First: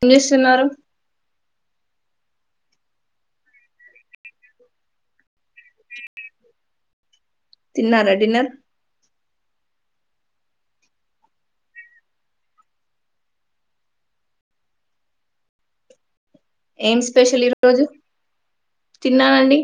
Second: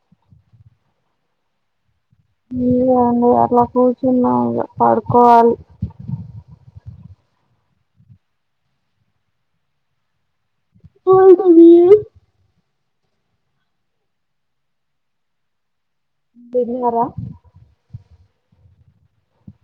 ఏం చేస్తున్నారు ఏమి లేదండి అట్ల కూర్చున్నాం ఇక పడుకోవాలి తిన్నారా డిన్నర్ [unintelligible] మీరు ఏం తిన్నారా స్పెషల్ ఈరోజు తిన్నానండి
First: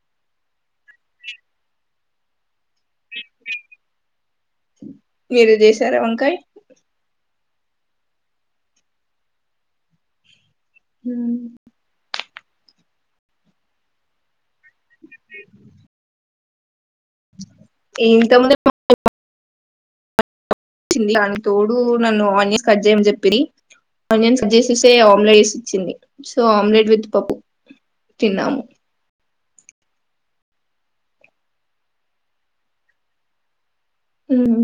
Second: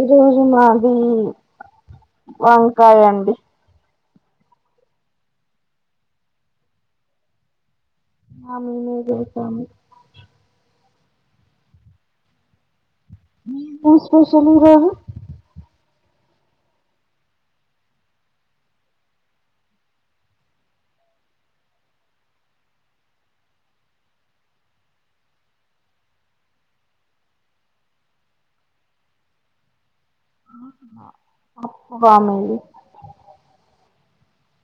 ఈ రోజు మాది వంకాయ అండి మీరు చేశారా వంకాయ్ ఆ మీమే చేసాము ఉ ఏమి స్పెషల్ యూ ఏమి ఏంట [inaudible] దాని తోడు నన్ను ఆనియన్స్ కట్ చేయమని చెప్పింది ఆనియన్స్ కట్ చేసేసే ఆమ్లెట్ వేసి ఇచ్చింది సో ఆమ్లెట్ విత్ పప్పు తిన్నాము వామిేలి హ్మ్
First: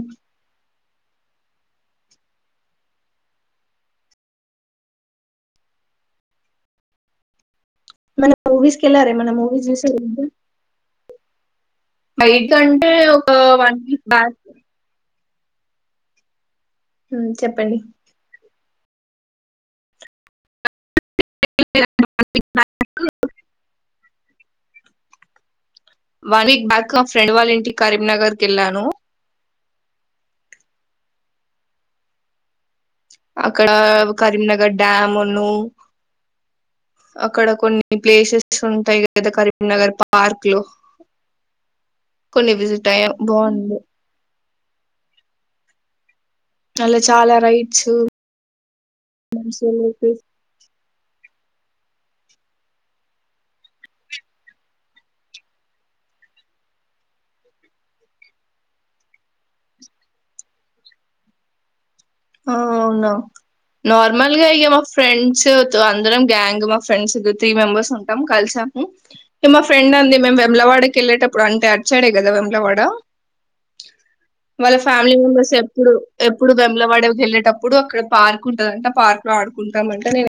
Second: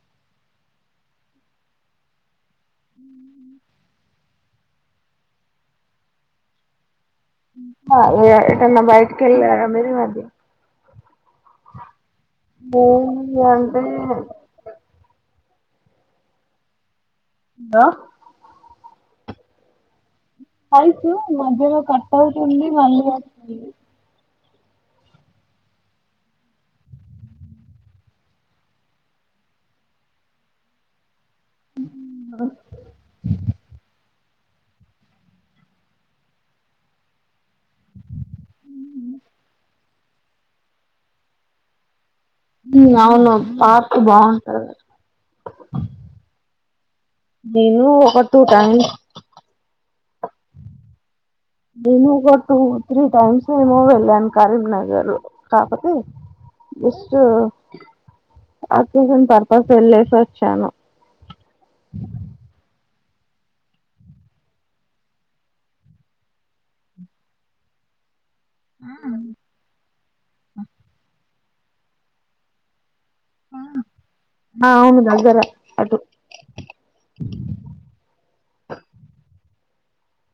మన మూవీస్ ఏటన్నా కెళ్ళారా ఏమన్నా బయటకిెళ్ళరా మూవీస్ మీరు ఈ మధ్య బైటికి కంటే ఒక ఏముంది వన్ అంటే వీక్ బాక్ హ్మ్ చెప్పండి [unintelligible] [unintelligible] మద్యలో కట్ అవుతుంది మళ్ళీ [unintelligible] తుంది వన్ వీక్ బ్యాక్ నా ఫ్రెండ్ వాళ్ళ ఇంటి కరీంనగర్కి ఎళ్ళాను హ్మ్ అక్కడ కరీంనగర్ డ్యామ్ను అక్కడ కొన్ని ప్లేసెస్ ఉంటాయి కదా కరీంనగర్ పార్క్ లో కొన్ని విజిట్ ఉమ్ అయ్యాం అవును బాగుంది పార్కు బా అ అలా చాలా రైట్స్స్ టైమ్స్ [unintelligible] నేను ఒక టూ త్రీ టైమ్స్ ఏమో వెళ్ళాను కరీంనగర్ కాకతే జస్ట్ అకేషాన్ పర్పస్ వెళ్ళసి వచ్చాను అవునా నార్మల్ గా ఇక మా ఫ్రెండ్స్ అందరం గ్యాంగ్ మా ఫ్రెండ్స్ త్రీ మెంబర్స్ ఉం [unintelligible] కలిసాము ఈ మా ఫ్రెండ్ ఉంది మేము వెమ్లవాడకి వెళ్ళేటప్పు ఇప్పుడు అంటే అచ్చాడే కదా వేములవాడా ఆ వాళ్ళ అవును ఫ్యామిలీ దగ్గర మెంబెర్స్ ఎప్పుడు అటు ఎప్పుడు బెమ్ల వాడే వెళ్ళేటప్పుడు అక్కడ పార్క్ ఉందంట ఆ పార్క్ లో ఆడుకుంటామంటే నేను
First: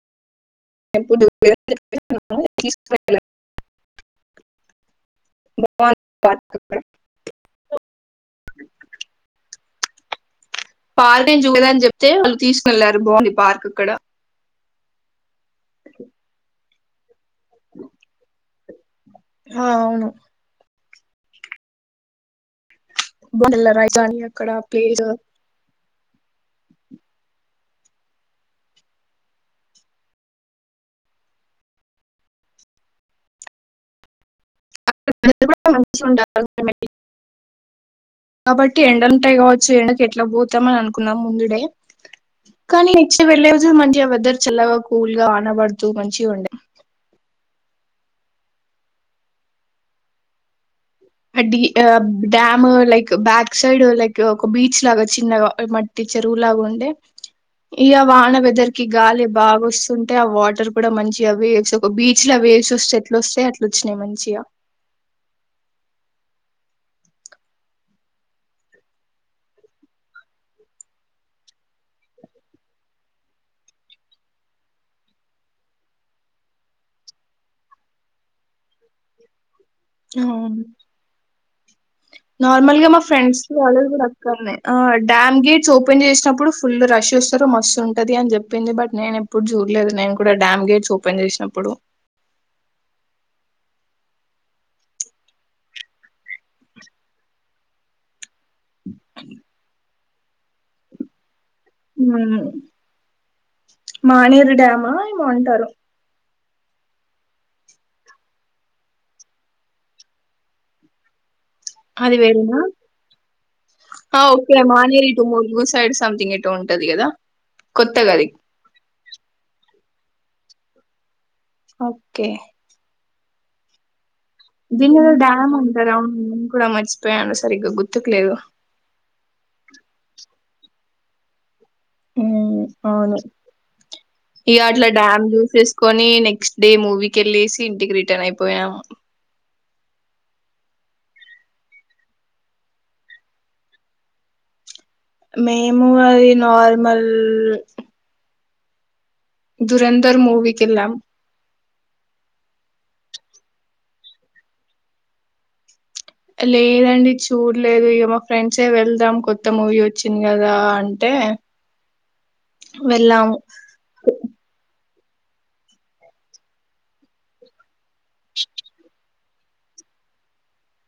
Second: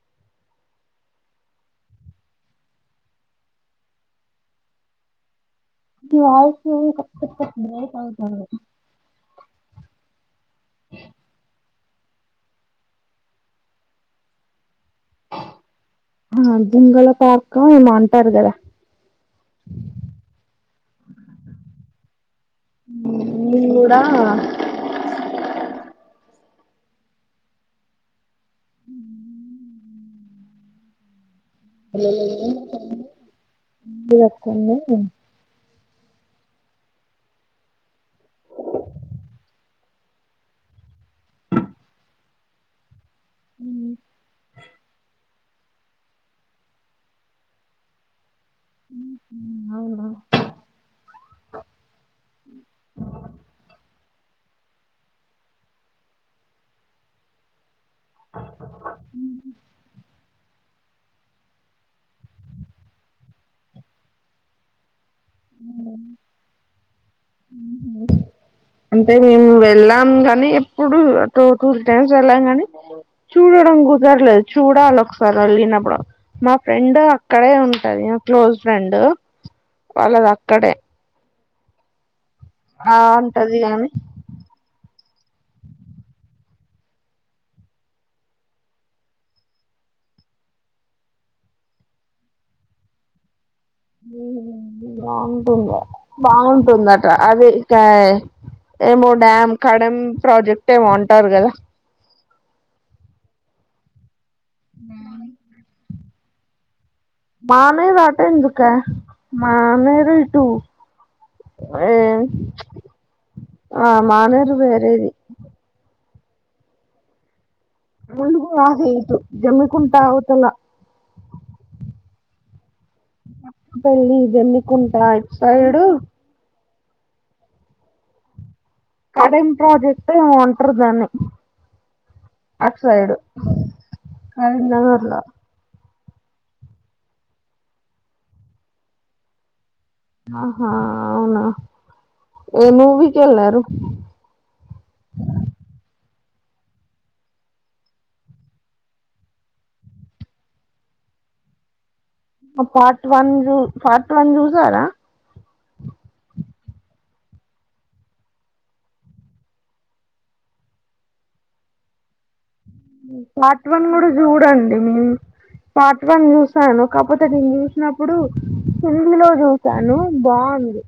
[inaudible] పార్క్ అక్కడ [unintelligible] పార్క నేను చూడలేద్ అని చెప్ తే వాళ్ళు తీసుకెళ్లారు బాగుంది పార్క్ ఇక్కడ హ్మ్ [unintelligible] పార్క్ కా ఏమో అంటారు కదా ఆ అవును నేను కూడా [inaudible] అక్కడ ప్లేస్ [unintelligible] కొన్ని అందరు మంచిగా ఉండాలి [unintelligible] కాబట్టి ఎండాల్లువుంటై కావచ్చు ఎండకు ఎట్లా పోతామని అనుకున్నాం ముందుడే కానీ చ్చ వేళలే ఉదది మంచిగా వెదర్ చల్లగా కూల్గా కనబడుతూ మంచి ఉండ అవునా అ ఆ dam like back side like ఒక బీచ్ లాగా చిన్నగా మట్టి చెరువులాగా ఉండే ఇగా వాన బద్దరికి గాలి బాగా వస్తుంటే ఆ వాటర్ కూడా మంచిగా వేవ్స్ ఒక బీచ్ వేవ్స్ వస్తే ఎట్లా వస్తాయయి అట్ల వచ్చినాయి మంచిగా అ అంటే మేము వెళ్ళాం కానీ ఎప్పుడు టూ టూ త్ర టైమ్స్ వెళ్ళాం కాని చూడడం కుదరలేదు చూడాలి ఒకసారి వెళ్ళినప్పుడు మా ఫ్రెండ్ అక్కడే ఉంటది క్లోజ్ ఫ్రెండ్ వాళ్ళదు అవును అక్కడే నార్మల్ గా ఆ మా ఫ్రెండ్స్ అంటది వాళ్ళ గాని కూడా అక్కన్నాయి డ్యామ్ గేట్స్ ఓపెన్ చేసినప్పుడు ఫుల్ రష్ వస్తారు మస్తు ఉంటుంది అని చెప్పింది బట్ నేను ఎప్పుడు చూడలేదు నేను కూడా డ్యామ్ గేట్స్ ఓపెన్ చేసినప్పుడు బాగుంటుంది బాగుంటుంద అట అది ఇకా ఏమో డమ్ కడం ప్రాజెక్ట్ ఏమ ఉంటారు కదా మానేే డ్యామా ఏమో అంటారు మానేర్ ఆటెందుకాయే మానేరు ఇటు [unintelligible] ఏ అదివేరేనా ఆ మానేరు ఓకే వేరేది మానేేరు వో సైడ్ సంథింగ్ ఎటో ఉంటది కదా కొత్తగా అది ములుగు ఆహేతు జమ కుంట అవుతల ఓకే పెళ్లి ఎన్నకుంటా అటు సైడ్ కుడా మర్చిపోయాను సరిగ్గా గుర్తుకులేదు కడం ప్రాజెక్ట్ ఎమో అన్ టర్ దాన్నే ఊ అవును ఇ అట్లా కరీంనగర్ లో డ్యామ్ జూసేస్ కొని నెక్స్ట్ డే మూవీకె ల్లేసి ఇంటికి రిటన్ అయిపోయియాము ఆహా అవునా ఏ మూవీకెళ్ళారు మేము అది నార్మల్ దురంధర్ మూవికెల్లాం పార్ట్ వన్ జూ పార్ట్ వన్ చూసారా లేదండి చూల్లేదు ఇగ మా ఫ్రెండ్సే వెళ్దాం కొత్త మూవీ వచ్చింది కదా అంటే వెళ్ళాము పార్ట్ వన్ కూడా చూడండి పార్ట్ వన్ చుసాను కాపోతే నేను చుసినప్పుడు హందిలో చుసాను బావుంది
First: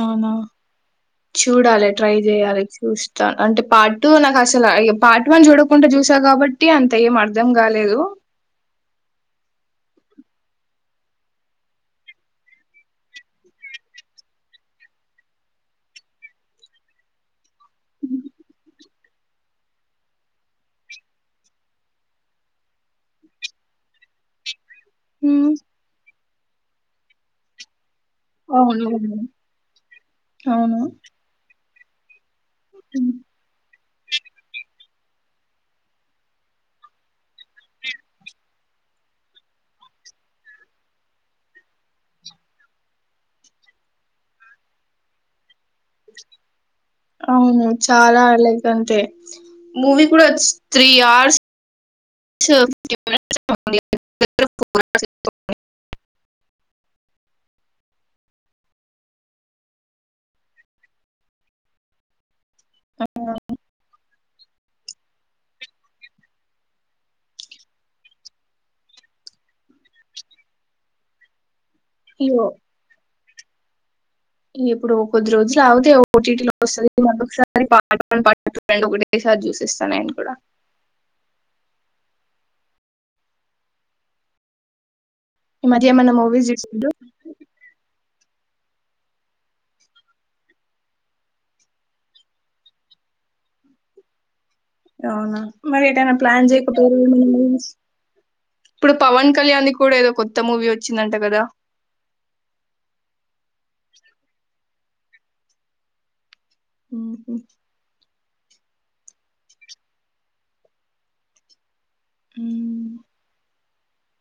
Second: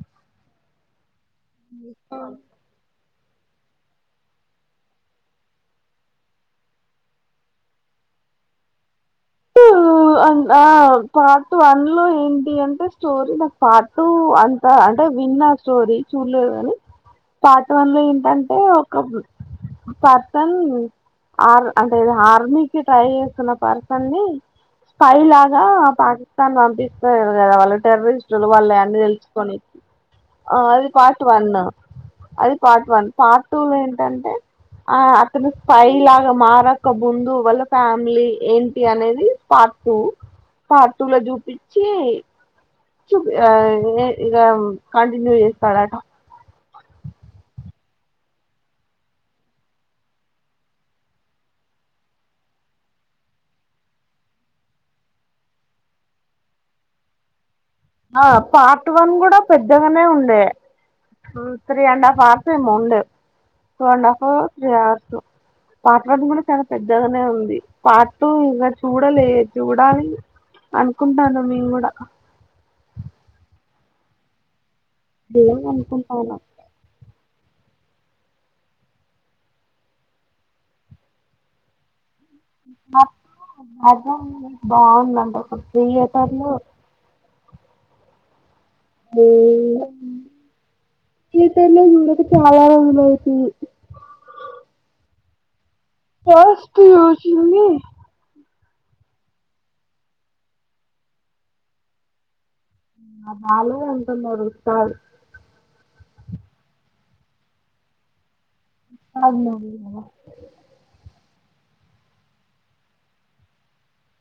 అవునా చూడాలె ట్రై జేయాలే చూస్ త అంటే పార్టూ నాకు అసల ఐ పార్ట్ వన్ చూడకుండా జూసా కాబట్టి అంత ఏం అర్థం కాలేదు ఆ పార్ట్ వన్ లో ఏంటి అంటే స్టోరీ నాకు పార్టూ అంతా అంటే విన్నా స్టోరీ చూల్లే గాని పార్ట్ వన్ లో ఏంటంటే ఓ ఒక పర్సన్ ఆర్ అంటే ఆర్మీకి ట్రై చేస్తున్న పర్సన్ ని ఉమ్, స్పైలాగా పార్ తన్ పంపిస్తది కదా వాళ్ళ టెర్రరిస్టులు వాళ్ళ అవును అన్ని తెలుసుకొని ఆ అవును అది పార్ట్ వన్ అది పార్ట్ వన్ పార్టూ టూ ఏంటంటే? ఆ అతను స్పయ్ లాగా మారక ముందు వాళ్ళ ఫ్యామిలీ ఏంటి అనేది పార్ట్ టూ పార్ట్ టూ లో జూపించి జుపి ఆ ఇగ కంటిన్యూ చేస్తారాట అవును చాలా లైక్ అంతే మూవీ కూడా త్రీ అవర్స్ [unintelligible] ఆ పార్ట్ వన్ గూడా పెద్ద న్నే ఉండే త్రీ అండ్ హాఫ్ ఉండే two and half three hours ఓ పార్ట్ వన్ కూడా చాలా పెద్దగానే ఉంది. పార్ట్ టూ ఇక చూడలే, చూడాలి అనుకుంటానం మేము కూడా [unintelligible] ఇ ఇప్పుడు కొద్ది రోజు దేవుడు ఆగితే అనుకుంటాను ఓటీటీ నాకు లో వస్తది [unintelligible] పార్ట్ వన్ పార్ట్ టూ రెండు ఒకటేసారి చూసేస్తా నేను కూడా [unintelligible] బాగున్నాం ఈ మధ్య ఏమైనా మూవీస్ [unintelligible] [unintelligible] అవున మరి ఎటైనా ప్లాన్ ఫస్ట్ చేయకుపోరు చూసింది [unintelligible] ఇప్పుడు పవన్ కళ్యాణ్ ది కూడా ఏదో కొత్త మూవీ వచ్చిందంట కదా [unintelligible] థర్డ్ హ్మ్ హ్ [unintelligible] హ్మ్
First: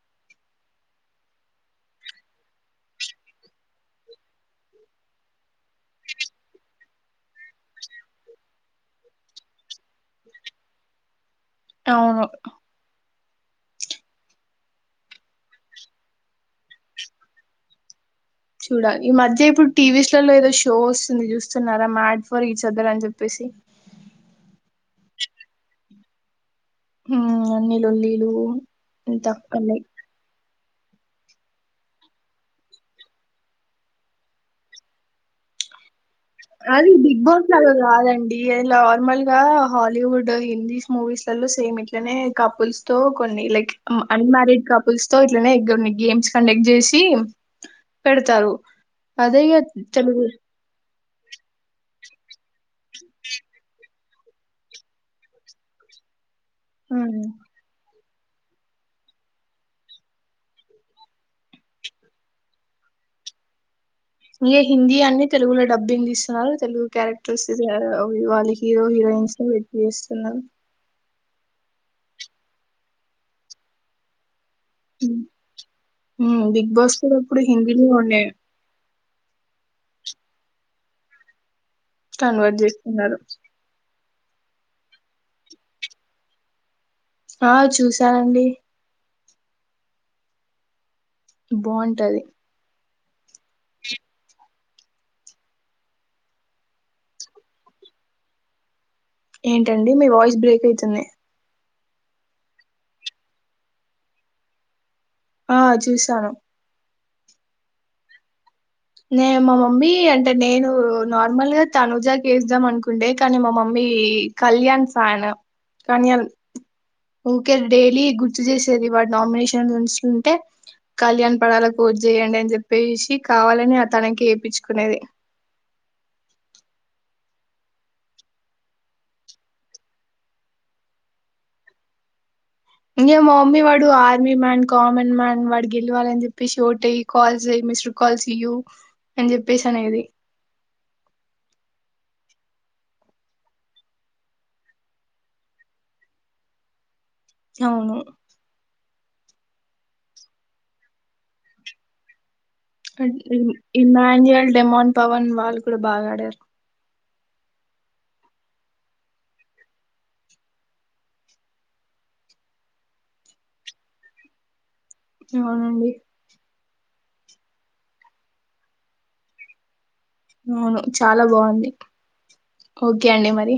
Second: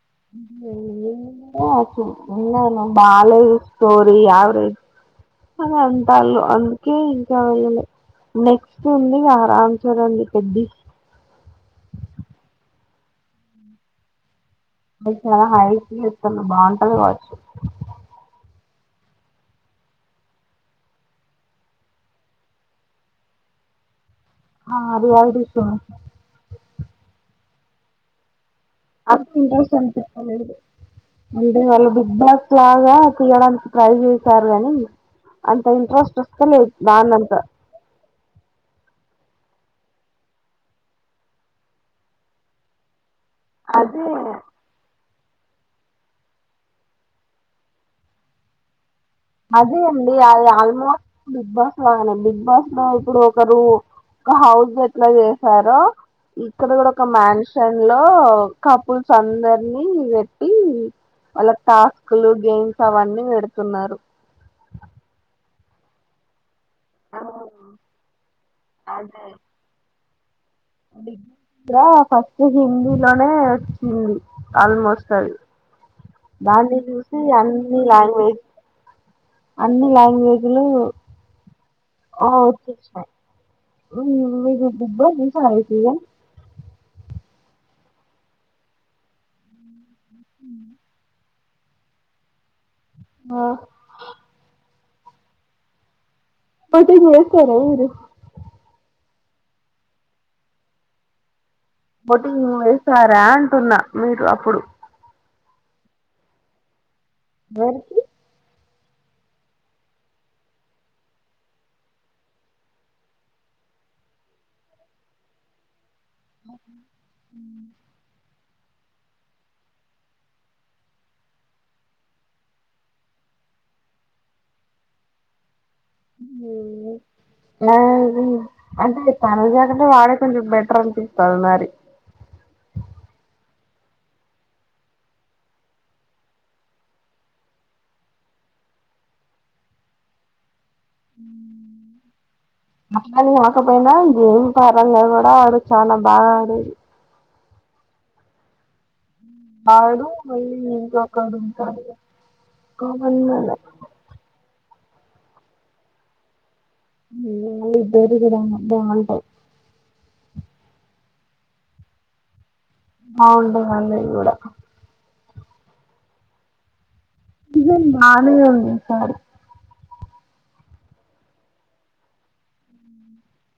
[unintelligible] బాలేదు స్టోరీ యావరేజ్ అని అంటళ అందుకే ఇంకా వెళ్ళలే నెక్స్ట్ ఉంది రామ్ చరణ్ ది పెద్ది అవును [unintelligible] బాగుంటది కావచ్చు చూడాలి. ఈ మధ్య ఇప్పుడు టీవీస్లలో ఏదో షో వస్తుంది చూస్తున్నారా మ్యాడ్ ఫోర్ ఈచ్ అద్దర్ అని చెప్పేసి. ఆ అది [unintelligible] హ్మ్ అన్ని లొల్లిలు అప్పుడు [unintelligible] వీడుగాళ్ళు బిగ్ బాస్ లాగా తీయడానికి ట్రై చేశారు గని అంత ఇంట్రెస్ట్ వస్ అది బిగ్ బాస్ లా కాదండి అది నార్మల్ గా హాలీవుడ్ హిందీస్ మూవీస్లలో సేమ్ ఇట్లనే కపుల్స్ తో కొని లైక్ అదే అన్మారిడ్ కపుల్స్ తో ఇట్లనే ఎగ్గుర్ని గేమ్స్ కండక్ట్ చేసి పెడతారు ఇగ అదే అండి తెలుగు అది ఆల్మోస్ట్ బిగ్ బస్ లాగానే బిగ్ బస్ లా ఒకరు ఒకరు అహ హౌస్ గట్ల చేసార ఇక్కడ కూడా ఒక హ్మ్. మనిషన్ లో కపుల్స్ అందరినీ పెట్టి వాళ్ళకు టాస్క్ లు గేమ్స్ అవన్నీ పెడుతున్నారు ఇగ హిందీ అన్ని తెలుగులో డబ్బింగ్ తీస్తున్నారు తెలుగు క్యారెక్టర్స్ ఇస్ ఆరో వాళ్ళు హీరో హీరోయిన్స్ పెట్టి చేస్ తిన్నరు డిగ్రీ [unintelligible] ఫస్ట్ హిందీ లోనే వచ్చింది ఆల్మోస్ట్ హ్మ్. అది హ్మ్. 'బిగ్ దాన్ని బాస్' కూడా చూసి ఇప్పుడు అన్ని హిందీలో ఉండే లాంగ్వేజ్ అన్ని లాంగ్వేజ్లు కన్వర్ట్ చేస్తున్నారు మరి నువ్వే చెప్పుద్దె ఇంకా ఐతదా ఆ చూసానండి బాగుంటది ఆ మసీదు వేసుకోరా మీరు ఏంటండి మీ వాయిస్ బ్రేక్ అయితుంది బొటింగ్ వేసారా అంటున్నా మీరు అప్పుడు ఆ చూసాను దొరికి నే మా మమ్మీ అంటే నేను నార్మల్గా తనుజా వేద్దాం అనుకుంటే కానీ మా మమ్మీ కళ్యాణ్ ఫాను కానీ ఎల్ ఊకే డేలీ గు గుర్తు చేసేది వాడు నామినేషన్ ఉంచ్ ఉంటే కళ్యాణ్ పడాల ఓటు చేయండి అని చెప్పేసి కావాల అని అతనికి ఏపించుకునేది ఊ ఆది అంటే తన కాకంటే వాడే కొంచెం బెటర్ అనిపిస్తడు మరి ఇంకే మా మమ్మీ వాడు ఆర్మీ మ్యాన్ కామన్ మ్యాన్ వాడి గెలవాల అని చెప్పి షోట్ అయ్యి కాల్స్ అయ్యి మిస్డ్ కాల్స్ ఇయూ అని చెప్పేసి అనేది నెమ్మర్ కాకపోయినా గేమ్ పరంగా కూడా ఆడు చాలా బాగా ఆడేది అవును వాడు మళ్ళి ఇంకొకడు ఉంటాడు ఎక్కువ అ మంది ఇ ఉన్నారు ఇమాన్యువల్ డేమోన్ పవన్ వాళ్ళు కూడా బాగా ఆడారు [unintelligible] బాగుంటాయి అవుడు అందది కూడా అవునండి ఇద మ [unintelligible] ఉంటాడు అవును చాలా బాగుంది ఓకే అండి మరి